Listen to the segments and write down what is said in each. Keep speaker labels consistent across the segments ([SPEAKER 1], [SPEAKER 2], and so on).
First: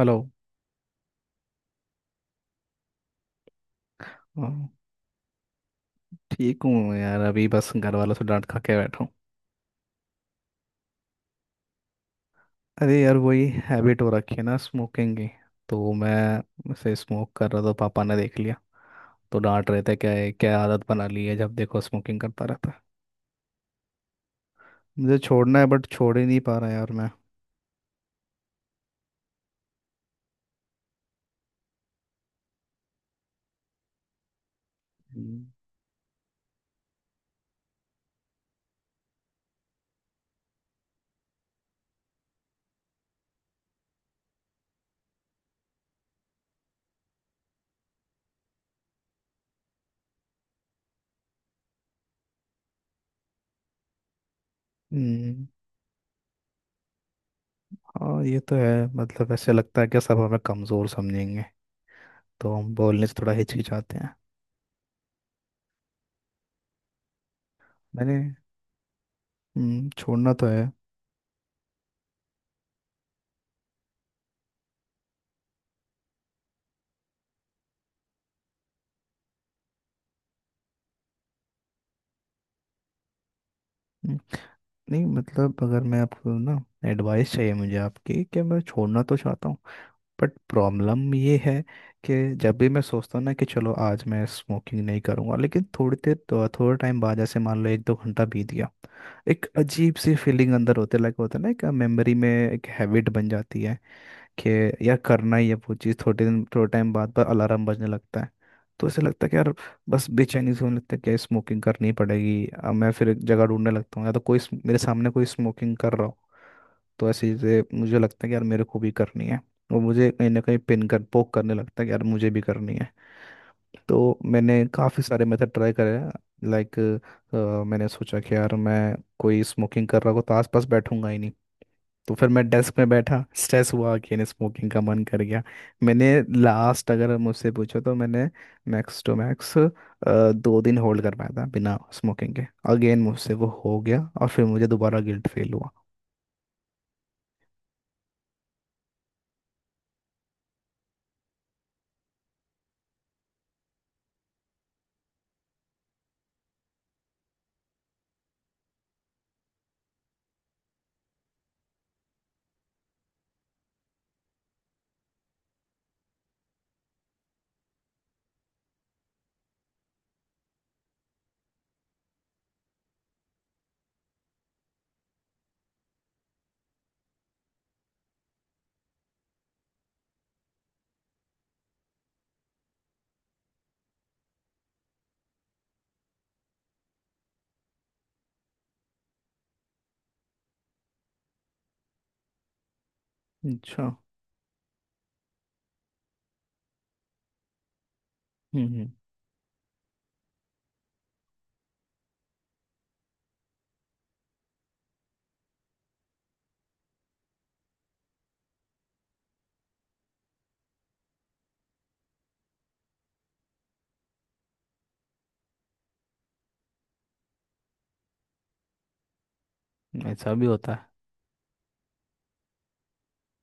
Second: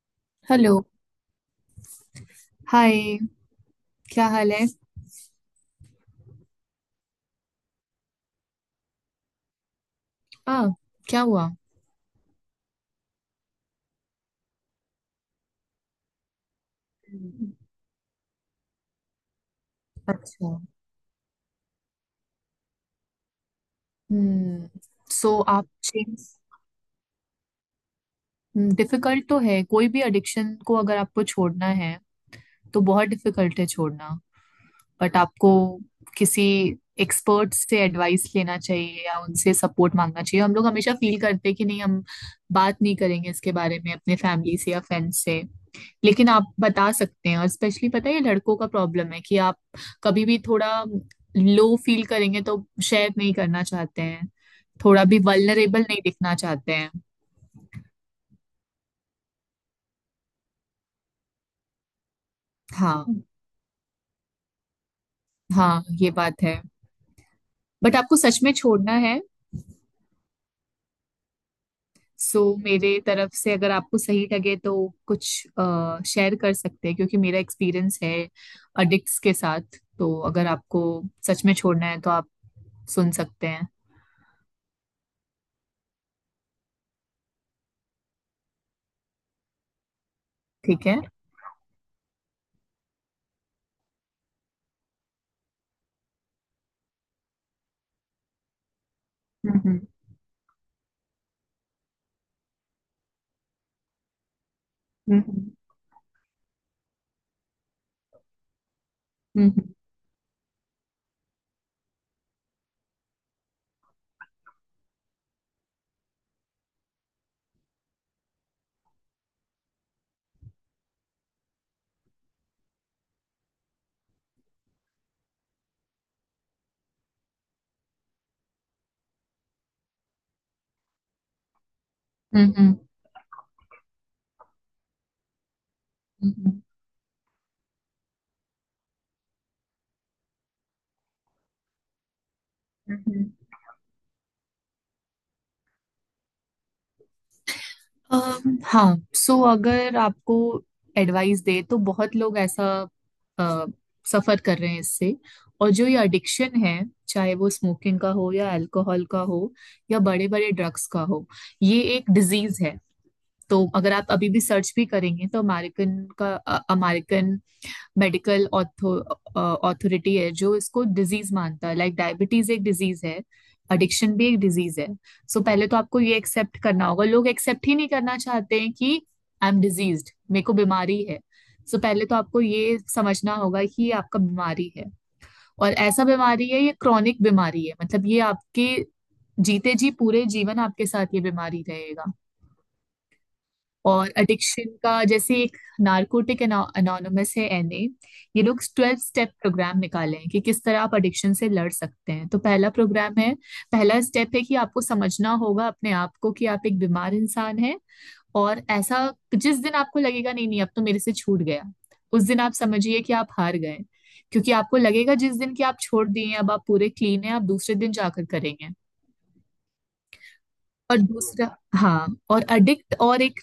[SPEAKER 1] Hello.
[SPEAKER 2] Hello. Hi. क्या हाल है?
[SPEAKER 1] हाँ, ठीक हूँ यार। अभी बस घर वालों से डांट खा के बैठा हूँ।
[SPEAKER 2] आ क्या हुआ?
[SPEAKER 1] अरे यार वही हैबिट हो रखी है ना, स्मोकिंग की। तो मैं उसे स्मोक कर
[SPEAKER 2] हम्म।
[SPEAKER 1] रहा था, पापा ने देख लिया। तो डांट रहे थे, क्या है,
[SPEAKER 2] अच्छा।
[SPEAKER 1] क्या आदत बना ली है, जब देखो स्मोकिंग करता रहता है।
[SPEAKER 2] हम्म।
[SPEAKER 1] मुझे
[SPEAKER 2] सो
[SPEAKER 1] छोड़ना है
[SPEAKER 2] आप
[SPEAKER 1] बट छोड़ ही
[SPEAKER 2] चेंज
[SPEAKER 1] नहीं पा रहा यार मैं।
[SPEAKER 2] डिफिकल्ट तो है, कोई भी एडिक्शन को अगर आपको छोड़ना है तो बहुत डिफिकल्ट है छोड़ना। बट
[SPEAKER 1] हम्म।
[SPEAKER 2] आपको किसी एक्सपर्ट से एडवाइस लेना चाहिए या उनसे सपोर्ट मांगना चाहिए। हम लोग हमेशा फील करते हैं कि नहीं, हम बात नहीं करेंगे इसके बारे में अपने फैमिली से या फ्रेंड्स से, लेकिन आप बता सकते हैं। और स्पेशली पता है ये लड़कों का प्रॉब्लम है कि आप कभी भी थोड़ा लो फील करेंगे तो शेयर नहीं करना चाहते हैं, थोड़ा भी
[SPEAKER 1] हम्म,
[SPEAKER 2] वल्नरेबल नहीं दिखना चाहते हैं।
[SPEAKER 1] हाँ ये तो है। मतलब ऐसे लगता है कि सब हमें कमज़ोर समझेंगे, तो हम बोलने से
[SPEAKER 2] हाँ,
[SPEAKER 1] थोड़ा हिचकिचाते हैं।
[SPEAKER 2] हाँ ये बात है। बट आपको
[SPEAKER 1] मैंने
[SPEAKER 2] सच में छोड़ना है?
[SPEAKER 1] छोड़ना तो है।
[SPEAKER 2] सो मेरे तरफ से अगर आपको सही लगे तो कुछ शेयर कर सकते हैं, क्योंकि मेरा एक्सपीरियंस है अडिक्ट्स के साथ। तो अगर आपको सच में छोड़ना है तो आप सुन सकते हैं।
[SPEAKER 1] नहीं मतलब, अगर मैं आपको ना, एडवाइस चाहिए मुझे आपकी कि मैं छोड़ना तो चाहता हूँ, बट
[SPEAKER 2] ठीक है।
[SPEAKER 1] प्रॉब्लम ये है कि जब भी मैं सोचता हूँ ना कि चलो आज मैं स्मोकिंग नहीं करूँगा, लेकिन थोड़ी देर तो थोड़ा टाइम बाद, जैसे मान लो एक दो घंटा बीत गया, एक
[SPEAKER 2] हम्म। हम्म।
[SPEAKER 1] अजीब सी फीलिंग अंदर होते लगे होता है ना, एक मेमोरी में एक हैबिट बन जाती है कि यार करना ही
[SPEAKER 2] हम्म।
[SPEAKER 1] है वो चीज़। थोड़े दिन थोड़े टाइम बाद पर अलार्म बजने लगता है। तो ऐसे लगता है कि यार,
[SPEAKER 2] हम्म।
[SPEAKER 1] बस बेचैनी से होने लगता है कि यार स्मोकिंग करनी पड़ेगी। अब मैं फिर एक जगह ढूंढने लगता हूँ, या तो कोई मेरे सामने कोई स्मोकिंग कर रहा हो, तो ऐसे जैसे मुझे लगता है कि यार मेरे को भी करनी है। और मुझे कहीं ना कहीं पिन कर पोक करने लगता है कि यार मुझे भी करनी है। तो मैंने काफ़ी सारे मेथड ट्राई करे। लाइक मैंने सोचा कि यार मैं, कोई स्मोकिंग कर रहा हो तो आसपास बैठूंगा ही नहीं। तो फिर मैं
[SPEAKER 2] हम्म। हम्म।
[SPEAKER 1] डेस्क में बैठा, स्ट्रेस हुआ, अगेन स्मोकिंग का मन कर गया। मैंने
[SPEAKER 2] हम्म।
[SPEAKER 1] लास्ट अगर मुझसे पूछो तो मैंने मैक्स टू मैक्स दो दिन होल्ड कर पाया था बिना स्मोकिंग के। अगेन
[SPEAKER 2] हम्म।
[SPEAKER 1] मुझसे वो हो गया और फिर मुझे दोबारा गिल्ट फील हुआ।
[SPEAKER 2] हाँ, सो अगर आपको एडवाइस दे तो बहुत लोग ऐसा अ, सफर कर रहे हैं इससे। और जो ये एडिक्शन है, चाहे वो स्मोकिंग का हो या अल्कोहल का हो या बड़े बड़े ड्रग्स का हो, ये एक डिजीज है। तो अगर आप अभी भी सर्च भी करेंगे तो अमेरिकन का, अमेरिकन मेडिकल अथॉरिटी है जो इसको डिजीज मानता है। लाइक डायबिटीज एक डिजीज है, एडिक्शन भी एक डिजीज है। सो पहले तो आपको ये एक्सेप्ट करना होगा। लोग एक्सेप्ट ही नहीं करना चाहते हैं कि आई एम डिजीज्ड, मेरे को बीमारी है। सो पहले तो आपको ये समझना होगा कि ये आपका बीमारी है। और ऐसा बीमारी है ये, क्रॉनिक बीमारी है, मतलब ये आपके जीते जी पूरे जीवन आपके साथ ये बीमारी रहेगा।
[SPEAKER 1] अच्छा।
[SPEAKER 2] और एडिक्शन का, जैसे एक नारकोटिक अनोनमस है, एनए, ये लोग
[SPEAKER 1] हम्म,
[SPEAKER 2] 12 स्टेप प्रोग्राम निकाले हैं कि किस तरह आप एडिक्शन से लड़ सकते हैं। तो पहला प्रोग्राम है, पहला स्टेप है कि आपको समझना होगा अपने आप को कि आप एक बीमार इंसान हैं। और ऐसा, जिस दिन आपको लगेगा नहीं नहीं अब तो मेरे से छूट गया, उस दिन आप समझिए कि आप हार गए। क्योंकि आपको लगेगा जिस दिन कि आप छोड़ दिए हैं, अब आप पूरे क्लीन हैं, आप दूसरे दिन जाकर करेंगे।
[SPEAKER 1] ऐसा भी होता है।
[SPEAKER 2] और दूसरा, हाँ और अडिक्ट और एक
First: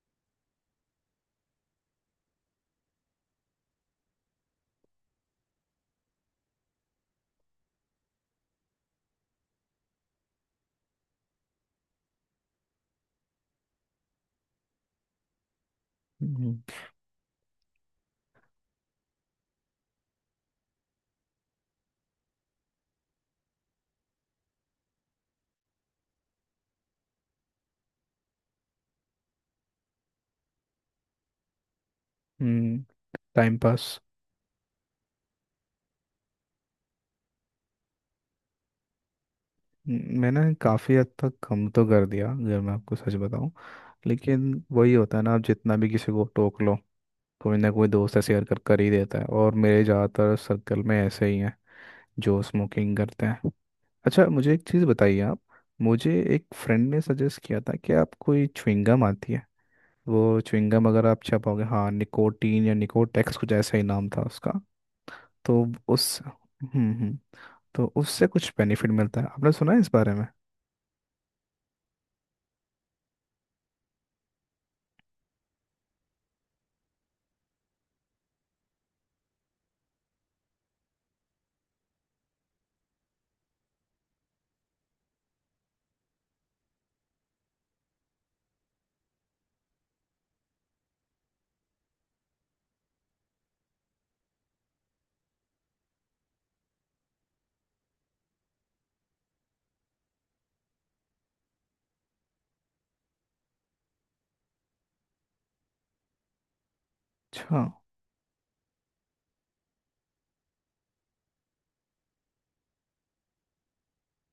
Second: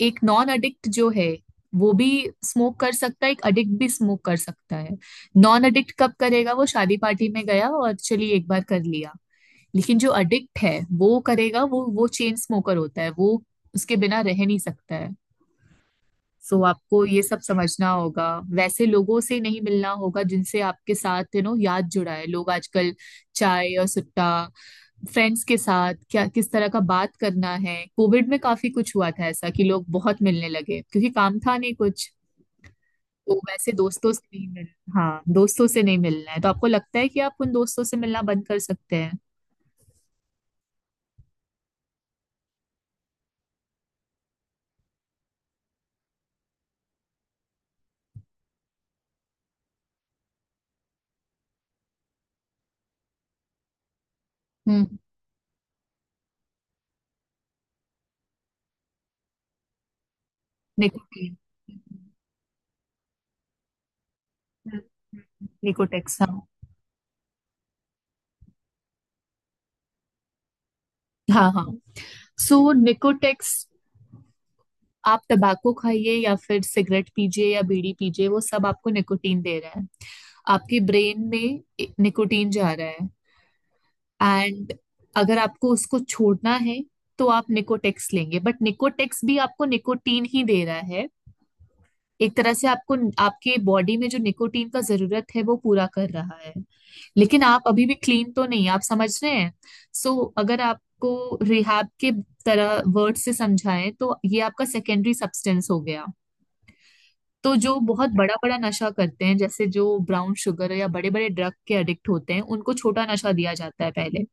[SPEAKER 2] एक नॉन अडिक्ट जो है वो भी स्मोक कर सकता है, एक अडिक्ट भी स्मोक कर सकता है। नॉन अडिक्ट कब करेगा? वो शादी पार्टी में गया और चलिए एक बार कर लिया। लेकिन जो अडिक्ट है वो करेगा, वो चेन स्मोकर होता है, वो उसके बिना रह नहीं सकता है।
[SPEAKER 1] हम्म,
[SPEAKER 2] सो आपको ये सब समझना होगा। वैसे लोगों से नहीं मिलना होगा जिनसे आपके साथ, यू नो, याद जुड़ा है। लोग आजकल चाय और सुट्टा फ्रेंड्स के साथ क्या किस तरह का बात करना है। कोविड में काफी कुछ हुआ था ऐसा कि लोग बहुत मिलने लगे क्योंकि काम था नहीं कुछ।
[SPEAKER 1] हम्म।
[SPEAKER 2] तो
[SPEAKER 1] टाइम
[SPEAKER 2] वैसे
[SPEAKER 1] पास।
[SPEAKER 2] दोस्तों से नहीं मिल हाँ, दोस्तों से नहीं मिलना है तो आपको लगता है कि आप उन दोस्तों से मिलना बंद कर सकते हैं?
[SPEAKER 1] मैंने काफ़ी हद तक कम तो कर दिया अगर मैं आपको सच बताऊं। लेकिन वही होता है ना, आप जितना भी किसी को टोक लो, कोई ना कोई दोस्त ऐसे शेयर कर कर ही देता है। और मेरे ज़्यादातर सर्कल में ऐसे ही हैं जो स्मोकिंग करते हैं। अच्छा मुझे एक चीज़
[SPEAKER 2] हम्म।
[SPEAKER 1] बताइए आप, मुझे एक फ्रेंड ने सजेस्ट किया था कि आप, कोई च्युइंगम आती है, वो च्युइंगम अगर आप
[SPEAKER 2] निकोटीन।
[SPEAKER 1] चबाओगे, हाँ निकोटीन या निकोटेक्स कुछ ऐसा ही नाम था उसका।
[SPEAKER 2] हम्म।
[SPEAKER 1] तो उस
[SPEAKER 2] निकोटेक्स, हाँ।
[SPEAKER 1] हम्म, हम्म, तो उससे कुछ बेनिफिट मिलता है? आपने सुना है इस बारे में?
[SPEAKER 2] हाँ, हाँ। सो निकोटेक्स, आप टबाको खाइए या फिर सिगरेट पीजिए या बीड़ी पीजिए, वो सब आपको निकोटीन दे रहा है, आपकी ब्रेन में निकोटीन जा रहा है। एंड अगर आपको उसको छोड़ना है तो आप निकोटेक्स लेंगे, बट निकोटेक्स भी आपको निकोटीन ही दे रहा है। एक तरह से आपको, आपके बॉडी में जो निकोटीन का जरूरत है वो पूरा कर रहा है, लेकिन आप अभी भी क्लीन तो नहीं, आप समझ रहे हैं? सो अगर आपको रिहैब के तरह वर्ड से समझाएं तो ये आपका सेकेंडरी सब्सटेंस हो गया। तो
[SPEAKER 1] अच्छा।
[SPEAKER 2] जो बहुत बड़ा बड़ा नशा करते हैं, जैसे जो ब्राउन शुगर या बड़े बड़े ड्रग के एडिक्ट होते हैं, उनको छोटा नशा दिया जाता है पहले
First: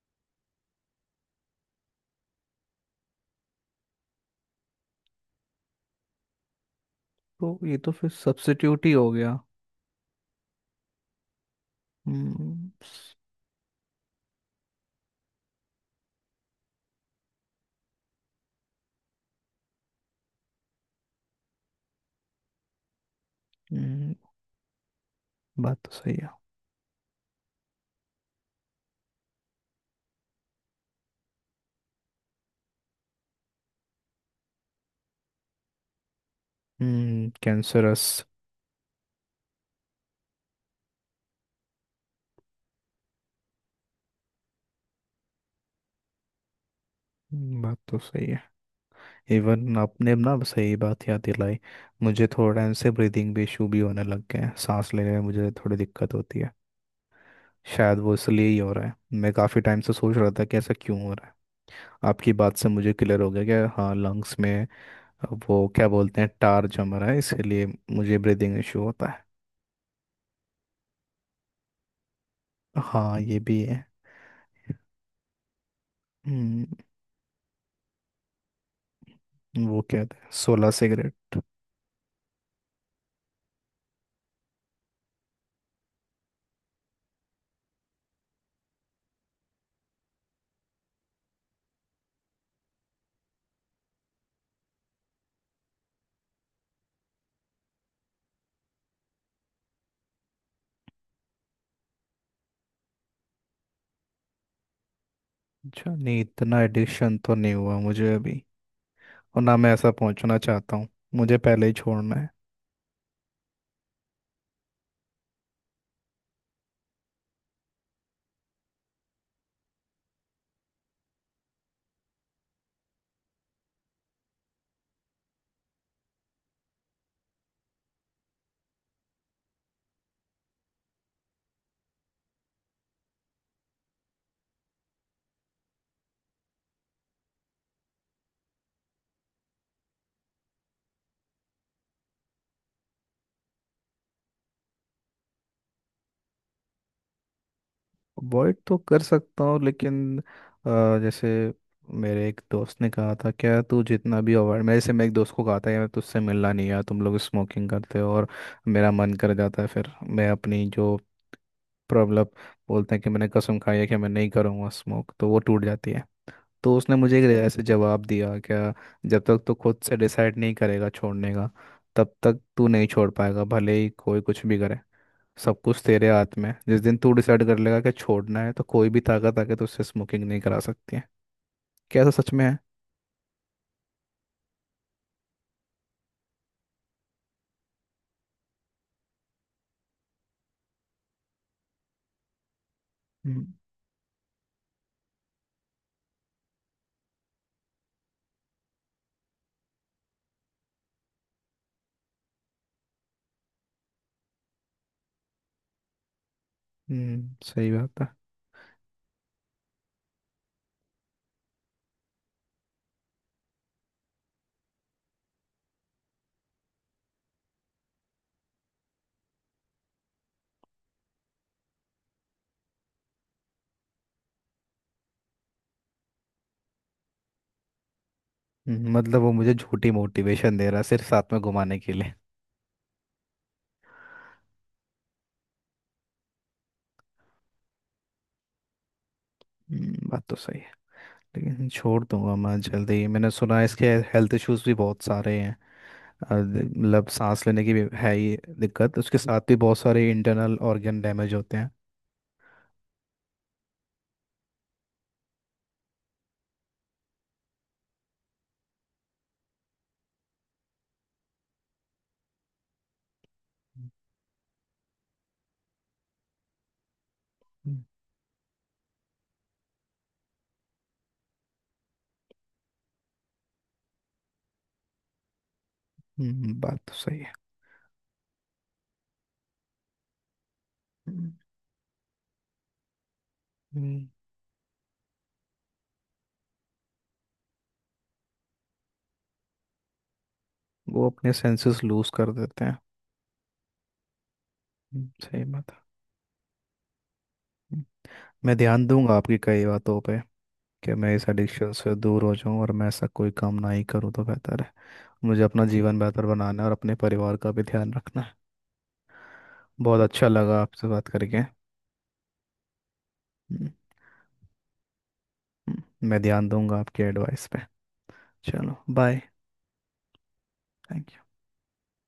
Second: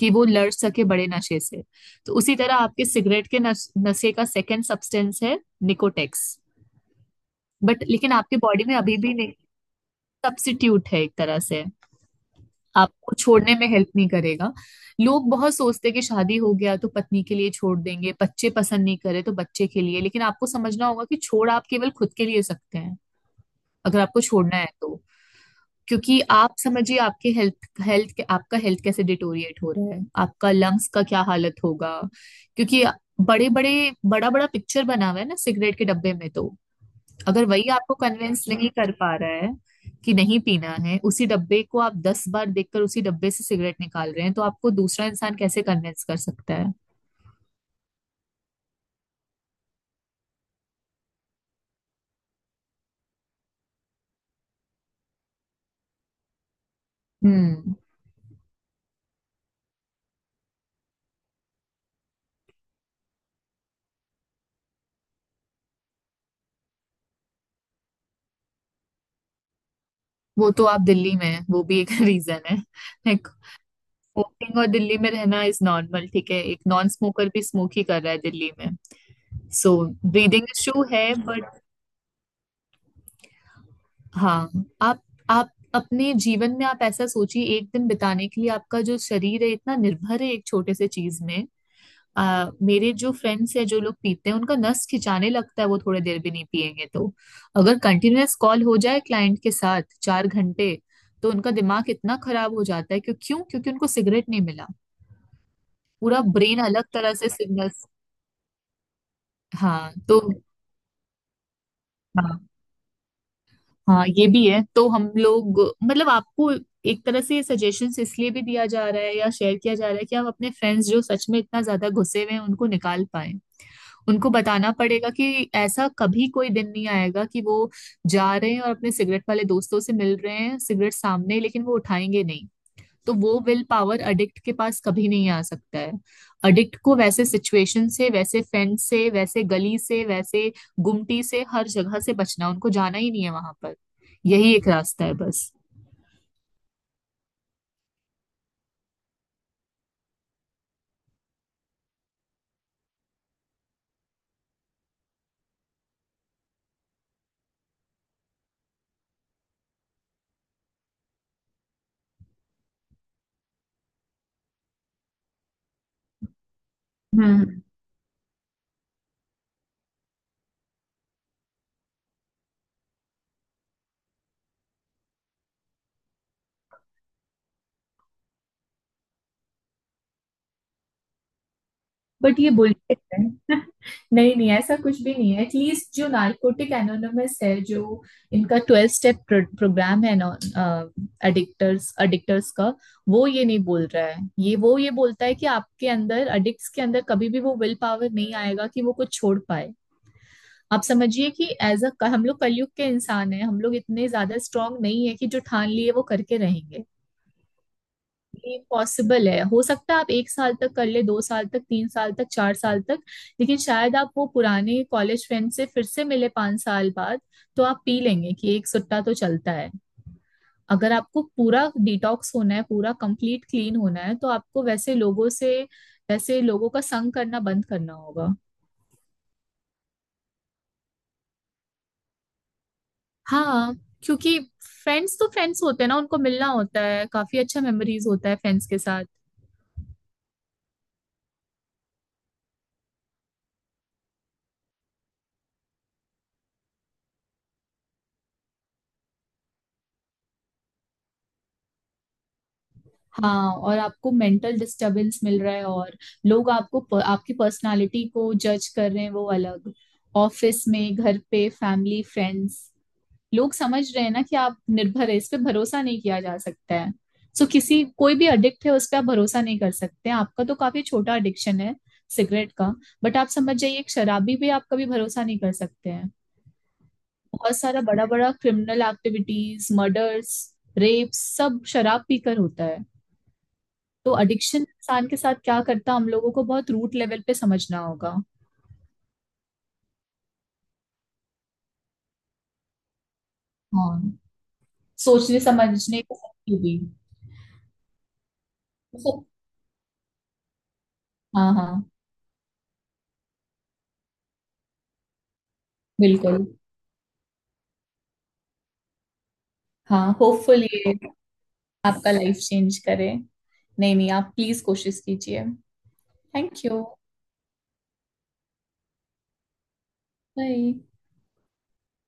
[SPEAKER 2] कि वो लड़ सके बड़े नशे से। तो उसी तरह आपके सिगरेट के नशे का सेकेंड सब्सटेंस है निकोटेक्स।
[SPEAKER 1] तो ये
[SPEAKER 2] बट
[SPEAKER 1] तो फिर
[SPEAKER 2] लेकिन आपके बॉडी में
[SPEAKER 1] सब्स्टिट्यूट ही
[SPEAKER 2] अभी
[SPEAKER 1] हो
[SPEAKER 2] भी नहीं,
[SPEAKER 1] गया।
[SPEAKER 2] सब्स्टिट्यूट है एक तरह से,
[SPEAKER 1] हम्म।
[SPEAKER 2] आपको छोड़ने में हेल्प नहीं करेगा। लोग बहुत सोचते हैं कि शादी हो गया तो पत्नी के लिए छोड़ देंगे, बच्चे पसंद नहीं करे तो बच्चे के लिए। लेकिन आपको समझना होगा कि छोड़ आप केवल खुद के लिए सकते हैं, अगर
[SPEAKER 1] हम्म,
[SPEAKER 2] आपको छोड़ना है तो।
[SPEAKER 1] बात तो सही
[SPEAKER 2] क्योंकि
[SPEAKER 1] है।
[SPEAKER 2] आप समझिए आपके हेल्थ हेल्थ आपका हेल्थ कैसे डिटोरिएट हो रहा है, आपका लंग्स का क्या हालत होगा, क्योंकि बड़े बड़े बड़ा बड़ा पिक्चर बना हुआ है ना सिगरेट के डब्बे में। तो
[SPEAKER 1] हम्म,
[SPEAKER 2] अगर वही आपको
[SPEAKER 1] कैंसरस।
[SPEAKER 2] कन्विंस नहीं कर पा रहा है कि नहीं पीना है, उसी डब्बे को आप 10 बार देखकर उसी डब्बे से सिगरेट निकाल रहे हैं, तो आपको दूसरा इंसान कैसे कन्विंस कर सकता है?
[SPEAKER 1] बात तो सही है। इवन आपने ना सही बात याद दिलाई। मुझे थोड़ा इनसे ब्रीदिंग भी इशू भी होने लग गए हैं, सांस लेने में मुझे थोड़ी दिक्कत होती है।
[SPEAKER 2] हम्म।
[SPEAKER 1] शायद वो इसलिए ही हो रहा है। मैं काफ़ी टाइम से सोच रहा था कि ऐसा क्यों हो रहा है। आपकी बात से मुझे क्लियर हो गया कि हाँ, लंग्स में, वो क्या बोलते हैं, टार जम रहा है, इसलिए मुझे ब्रीदिंग इशू होता है।
[SPEAKER 2] वो तो आप दिल्ली में हैं, वो भी एक रीजन है,
[SPEAKER 1] हाँ
[SPEAKER 2] लाइक
[SPEAKER 1] ये भी है।
[SPEAKER 2] वोटिंग और दिल्ली में रहना इज नॉर्मल, ठीक है, एक
[SPEAKER 1] हम्म,
[SPEAKER 2] नॉन स्मोकर भी स्मोक ही कर रहा है दिल्ली में।
[SPEAKER 1] वो
[SPEAKER 2] सो
[SPEAKER 1] क्या था,
[SPEAKER 2] ब्रीदिंग
[SPEAKER 1] 16
[SPEAKER 2] इशू है
[SPEAKER 1] सिगरेट।
[SPEAKER 2] बट, हाँ, आप आप अपने जीवन में आप ऐसा सोचिए, एक दिन बिताने के लिए आपका जो शरीर है इतना निर्भर है एक छोटे से चीज में। आ, मेरे जो फ्रेंड्स हैं जो लोग पीते हैं उनका नस खिंचाने लगता है, वो थोड़ी देर भी नहीं पिएंगे तो, अगर कंटिन्यूअस कॉल हो जाए क्लाइंट के साथ 4 घंटे, तो उनका दिमाग इतना खराब हो जाता है। क्यों क्यों क्योंकि उनको सिगरेट नहीं मिला,
[SPEAKER 1] अच्छा नहीं,
[SPEAKER 2] पूरा ब्रेन
[SPEAKER 1] इतना
[SPEAKER 2] अलग तरह
[SPEAKER 1] एडिक्शन
[SPEAKER 2] से
[SPEAKER 1] तो नहीं हुआ
[SPEAKER 2] सिग्नल्स।
[SPEAKER 1] मुझे अभी। और ना मैं ऐसा
[SPEAKER 2] हाँ तो।
[SPEAKER 1] पहुंचना चाहता हूँ। मुझे पहले ही छोड़ना है।
[SPEAKER 2] हाँ, हाँ ये भी है तो हम लोग, मतलब आपको एक तरह से सजेशंस इसलिए भी दिया जा रहा है या शेयर किया जा रहा है कि आप अपने फ्रेंड्स जो सच में इतना ज्यादा घुसे हुए हैं उनको निकाल पाए। उनको बताना पड़ेगा कि ऐसा कभी कोई दिन नहीं आएगा कि वो जा रहे हैं और अपने सिगरेट वाले दोस्तों से मिल रहे हैं, सिगरेट सामने है, लेकिन वो उठाएंगे नहीं। तो वो विल पावर अडिक्ट के पास कभी नहीं आ सकता है। अडिक्ट को वैसे सिचुएशन से, वैसे फ्रेंड से, वैसे गली से, वैसे गुमटी से, हर जगह से बचना, उनको जाना ही नहीं है वहां पर। यही एक रास्ता है बस।
[SPEAKER 1] अवॉइड तो कर सकता हूँ लेकिन जैसे, मेरे एक दोस्त ने कहा था, क्या तू जितना भी अवॉइड, मेरे से मैं एक दोस्त को कहा था यार तुझसे मिलना नहीं, यार तुम लोग स्मोकिंग करते हो और मेरा मन कर जाता है। फिर मैं अपनी जो प्रॉब्लम बोलते हैं कि मैंने कसम खाई है कि मैं नहीं करूँगा स्मोक, तो वो टूट जाती है। तो उसने मुझे एक ऐसे
[SPEAKER 2] हम्म।
[SPEAKER 1] जवाब दिया क्या, जब तक तू खुद से डिसाइड नहीं करेगा छोड़ने का, तब तक तू नहीं छोड़ पाएगा भले ही कोई कुछ भी करे। सब कुछ तेरे हाथ में है। जिस दिन तू डिसाइड कर लेगा कि छोड़ना है, तो कोई भी ताकत आके तुझसे स्मोकिंग नहीं करा सकती है। क्या ऐसा सच
[SPEAKER 2] बट
[SPEAKER 1] में
[SPEAKER 2] ये
[SPEAKER 1] है?
[SPEAKER 2] बुलशिट है नहीं नहीं ऐसा कुछ भी नहीं है। एटलीस्ट जो नार्कोटिक एनोनिमस है, जो इनका 12 स्टेप प्रोग्राम है, एडिक्टर्स एडिक्टर्स का, वो ये
[SPEAKER 1] हम्म।
[SPEAKER 2] नहीं बोल रहा है, ये वो ये बोलता है कि आपके अंदर, एडिक्ट्स के अंदर कभी भी वो विल पावर नहीं आएगा कि वो कुछ छोड़ पाए। आप समझिए कि एज अ, हम लोग कलयुग के इंसान हैं, हम लोग इतने ज्यादा स्ट्रांग नहीं है कि जो ठान लिए वो करके रहेंगे।
[SPEAKER 1] सही बात है।
[SPEAKER 2] ये पॉसिबल है, हो सकता है आप एक साल तक कर ले, 2 साल तक, 3 साल तक, 4 साल तक, लेकिन शायद आप वो पुराने कॉलेज फ्रेंड से फिर से मिले 5 साल बाद, तो आप पी लेंगे कि एक सुट्टा तो चलता है। अगर आपको पूरा डिटॉक्स होना है, पूरा कंप्लीट क्लीन होना है, तो आपको वैसे लोगों का संग करना बंद करना होगा।
[SPEAKER 1] मतलब वो मुझे झूठी मोटिवेशन दे रहा है सिर्फ साथ में घुमाने के लिए।
[SPEAKER 2] हाँ, क्योंकि फ्रेंड्स तो फ्रेंड्स होते हैं ना, उनको मिलना होता है, काफी अच्छा मेमोरीज होता है फ्रेंड्स के साथ।
[SPEAKER 1] बात तो सही है। लेकिन छोड़ दूंगा मैं जल्दी ही। मैंने सुना है इसके हेल्थ इश्यूज भी बहुत सारे हैं। मतलब सांस लेने की भी है ही दिक्कत, उसके साथ भी बहुत सारे इंटरनल ऑर्गन डैमेज होते हैं।
[SPEAKER 2] हाँ, और आपको मेंटल डिस्टरबेंस मिल रहा है, और लोग आपको आपकी पर्सनालिटी को जज कर रहे हैं वो अलग। ऑफिस में, घर पे, फैमिली, फ्रेंड्स, लोग समझ रहे हैं ना कि आप निर्भर है, इस पे भरोसा नहीं किया जा सकता है। सो किसी,
[SPEAKER 1] हम्म,
[SPEAKER 2] कोई भी एडिक्ट है उस पे आप भरोसा नहीं कर सकते। आपका तो काफी छोटा एडिक्शन है सिगरेट का, बट आप समझ जाइए एक शराबी पे आप कभी भरोसा नहीं कर सकते हैं।
[SPEAKER 1] बात तो सही है।
[SPEAKER 2] बहुत सारा बड़ा बड़ा क्रिमिनल एक्टिविटीज, मर्डर्स, रेप
[SPEAKER 1] हम्म,
[SPEAKER 2] सब शराब पीकर होता है।
[SPEAKER 1] हम्म,
[SPEAKER 2] तो एडिक्शन इंसान के साथ क्या करता है हम लोगों को बहुत रूट लेवल पे समझना होगा।
[SPEAKER 1] वो अपने सेंसेस लूज कर देते हैं।
[SPEAKER 2] हाँ, सोचने
[SPEAKER 1] सही बात है।
[SPEAKER 2] समझने की शक्ति भी।
[SPEAKER 1] हम्म। मैं ध्यान
[SPEAKER 2] तो
[SPEAKER 1] दूंगा आपकी कई बातों पे कि मैं इस
[SPEAKER 2] हाँ,
[SPEAKER 1] एडिक्शन
[SPEAKER 2] हाँ,
[SPEAKER 1] से दूर हो जाऊं, और मैं ऐसा कोई काम ना ही करूं तो बेहतर है। मुझे अपना जीवन बेहतर
[SPEAKER 2] बिल्कुल।
[SPEAKER 1] बनाना है और अपने परिवार का भी ध्यान रखना है। बहुत
[SPEAKER 2] हाँ
[SPEAKER 1] अच्छा लगा
[SPEAKER 2] होपफुल
[SPEAKER 1] आपसे
[SPEAKER 2] ये
[SPEAKER 1] बात करके।
[SPEAKER 2] आपका लाइफ चेंज करे।
[SPEAKER 1] हम्म,
[SPEAKER 2] नहीं नहीं आप प्लीज कोशिश कीजिए।
[SPEAKER 1] हम्म, मैं ध्यान
[SPEAKER 2] थैंक
[SPEAKER 1] दूंगा
[SPEAKER 2] यू।
[SPEAKER 1] आपकी एडवाइस पे। चलो बाय।
[SPEAKER 2] बाय।
[SPEAKER 1] Thank you.